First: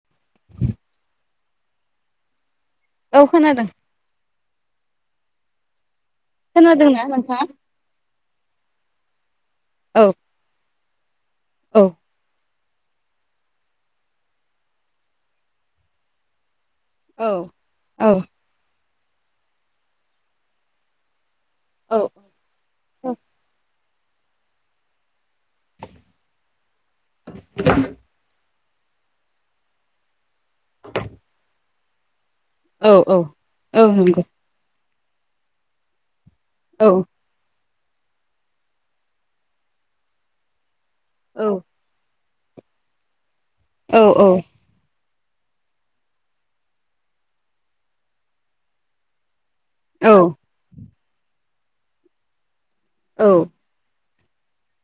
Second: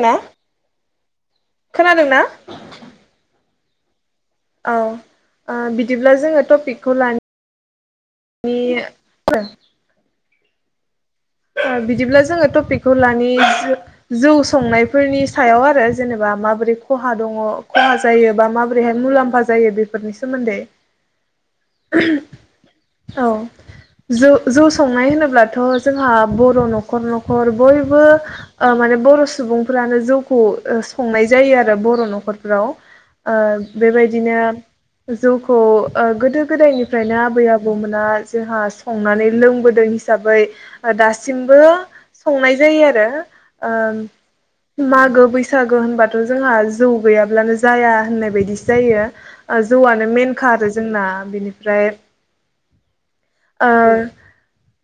ना खोनादोंना औ खोनादों औ ओ बिदि बिदिब्ला जोंङो टपिकखौ खोनादोंना नोंथाङा? लानो बै औ औ बिदिब्ला जोंङो टपिक बेखौ लानि जौ संनायफोरनि सायाव आरो जेनेबा माबोरै खहा औ दं खहा औ जायोबा मा ओरैहाय मुलाम्फा जायो बेफोरनि सोमोन्दै औ [unintelligible] औ जौ जौ संनाय होनोब्लाथ जोंहा बर नखर नखर बयबो माने बर सुबुंफोरानो जौ संनाय जायो आरो द फाव औ औ औ नंगौ बेबायदिनो जौखौ गोदो औ गोदायनिफ्रायनो आबै आबौ आबौ मोना जोंहा संनानै लोंबोदों हिसाबै औ दासिमबो संनाय जायो आरो आ औ मागो बैसागो होनबाथ' जोंहा जौ गैयाब्लानो जाया होननाय बायदिसो जायो जौआनो औ मेनखा आरो जोंना बेनिफ्राय ओ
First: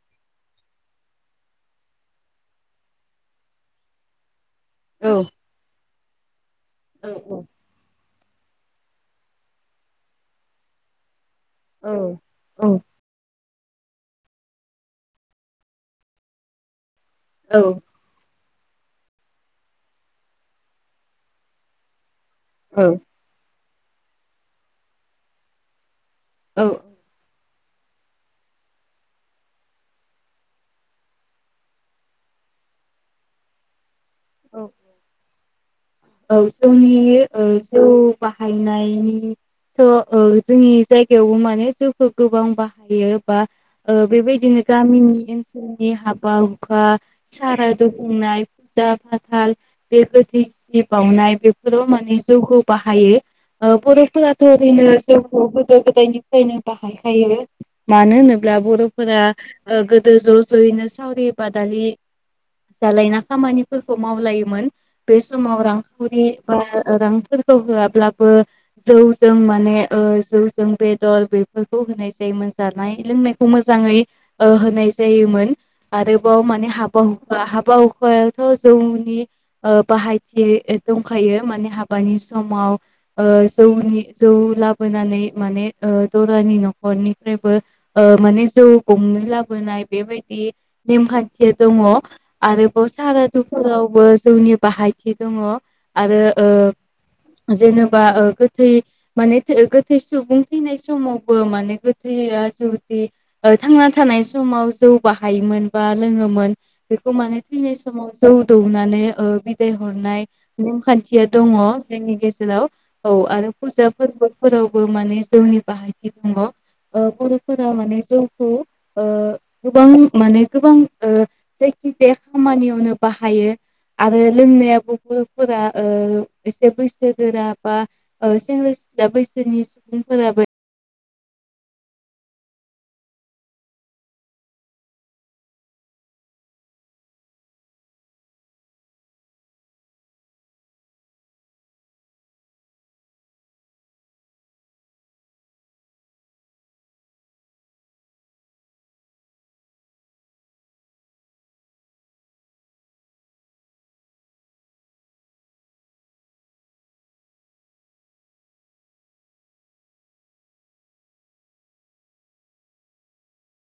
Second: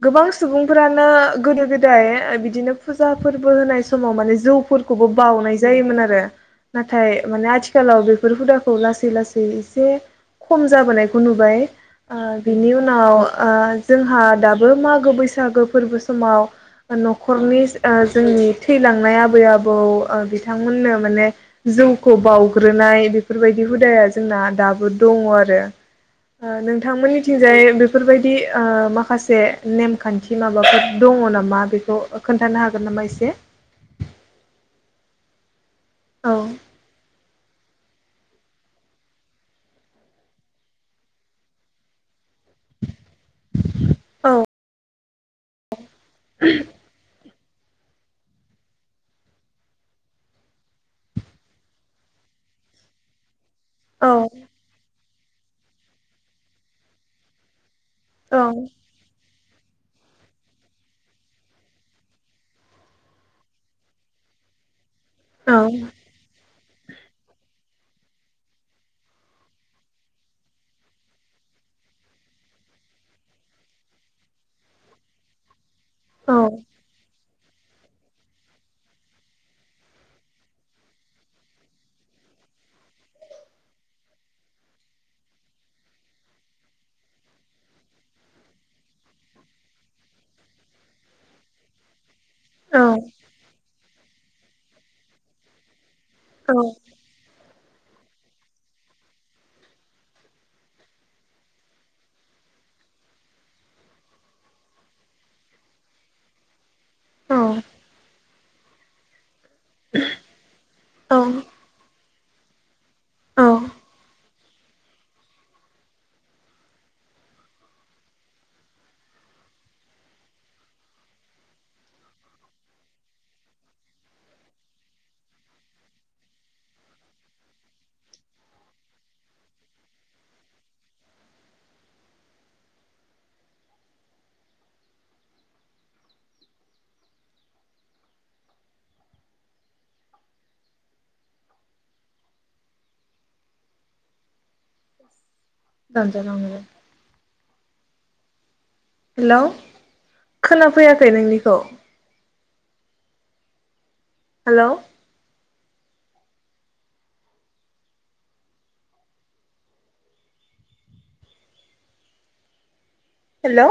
गोबां सुबुं फोरानो गोदो गोदाय बिदिनो फुजा फोरबो होनाय समाव माने जौ फोरखौबो बावउनाय जायोमोन आरो [inaudible] नाथाय माने आथिखालाव बे बे हुदाखौ लासै लासै एसे खम जाबोनाय खौ नुबाय बिनि उनाव ओ जोंहा दाबो मागो बैस बैसागो फोरबो समाव न'खरनि जोंनि थैलांनाय आबै आबौ बिथांमोननो माने जौ बावग्रोनाय बेफोरबायदि दि हुदाया जोंना दाबो दङ आरो औ नोंथांमोननिथिंजाय बेफोरबायदि माखासे नेम खान्थि माबाफोर दङ नामा बेखौ खोन्थानो हागोन नामा एसे औ औ जोंनि जौ बाहायनायथ' जोंनि जायगायावबो माने जौखौ गोबां बाहायो बा औ बेबायदिनो गामिनि ओनसोलनि हाबा हुखा सारा दुबुंनाय फुजा फाथाल बे गोथैसिब बावनाय बेफोराव माने जौखौ बाहायो परस औ फोराथ'दिनो गोदो गोदायनिफ्रायनो बाहायखायो मानो औ होनोब्ला बर'फोरा गोदो ज' ज'यैनो सावरि बादालि जालायना खामानिफोरखौ मावलायोमोन। औ बेसमाव रां बा रांफोरखौ होआब्लाबो जौजों माने जौजों बेदर बेफोरखौ होनाय जायोमोन जानाय लोंनायखौ मोजाङै होनाय जायोमोन। औ आरोबाव माने हाबा हुखु बा हाबा हुखायावथ' जौनि बाहायथि दंखायो माने हाबानि समाव जौनि जौ लाबोनानै माने दरानि न'खरनिफ्रायबो माने जौ गंनै लाबोनाय बेबायदि नेमखान्थिया दङ। आरोबाव सारा दुखुवावबो जोंनि बाहायथि दङ आरो औ ओ जेनेबा गोथै माने गोथै सुबुं थैनाय समावबो माने गोथैया जुदि थांना थानाय समाव जौ बाहायोमोन बा लोङोमोन बेखौ माने थैनाय समाव जौ दौनानै ओ फाय हरनाय नेम औ खान्थिया दङ। जोंनि गेजेराव औ आरो फुजा फोरबोफोरावबो माने जौनि बाहायथि दङ। ओ बर'फोरा माने जौखौ ओ गोबां माने गोबां ओ जायखि जाया खामानियावनो बाहायो आरो लोंनाय बोफो बर'फोरा ओ एसे बैसो गोरा बा ओ सेंग्रा सिख्ला बैसोनि सुबुंफोराबो [unintelligible] हेलौ खोनाफैयाखै नोंनिखौ? Hello hello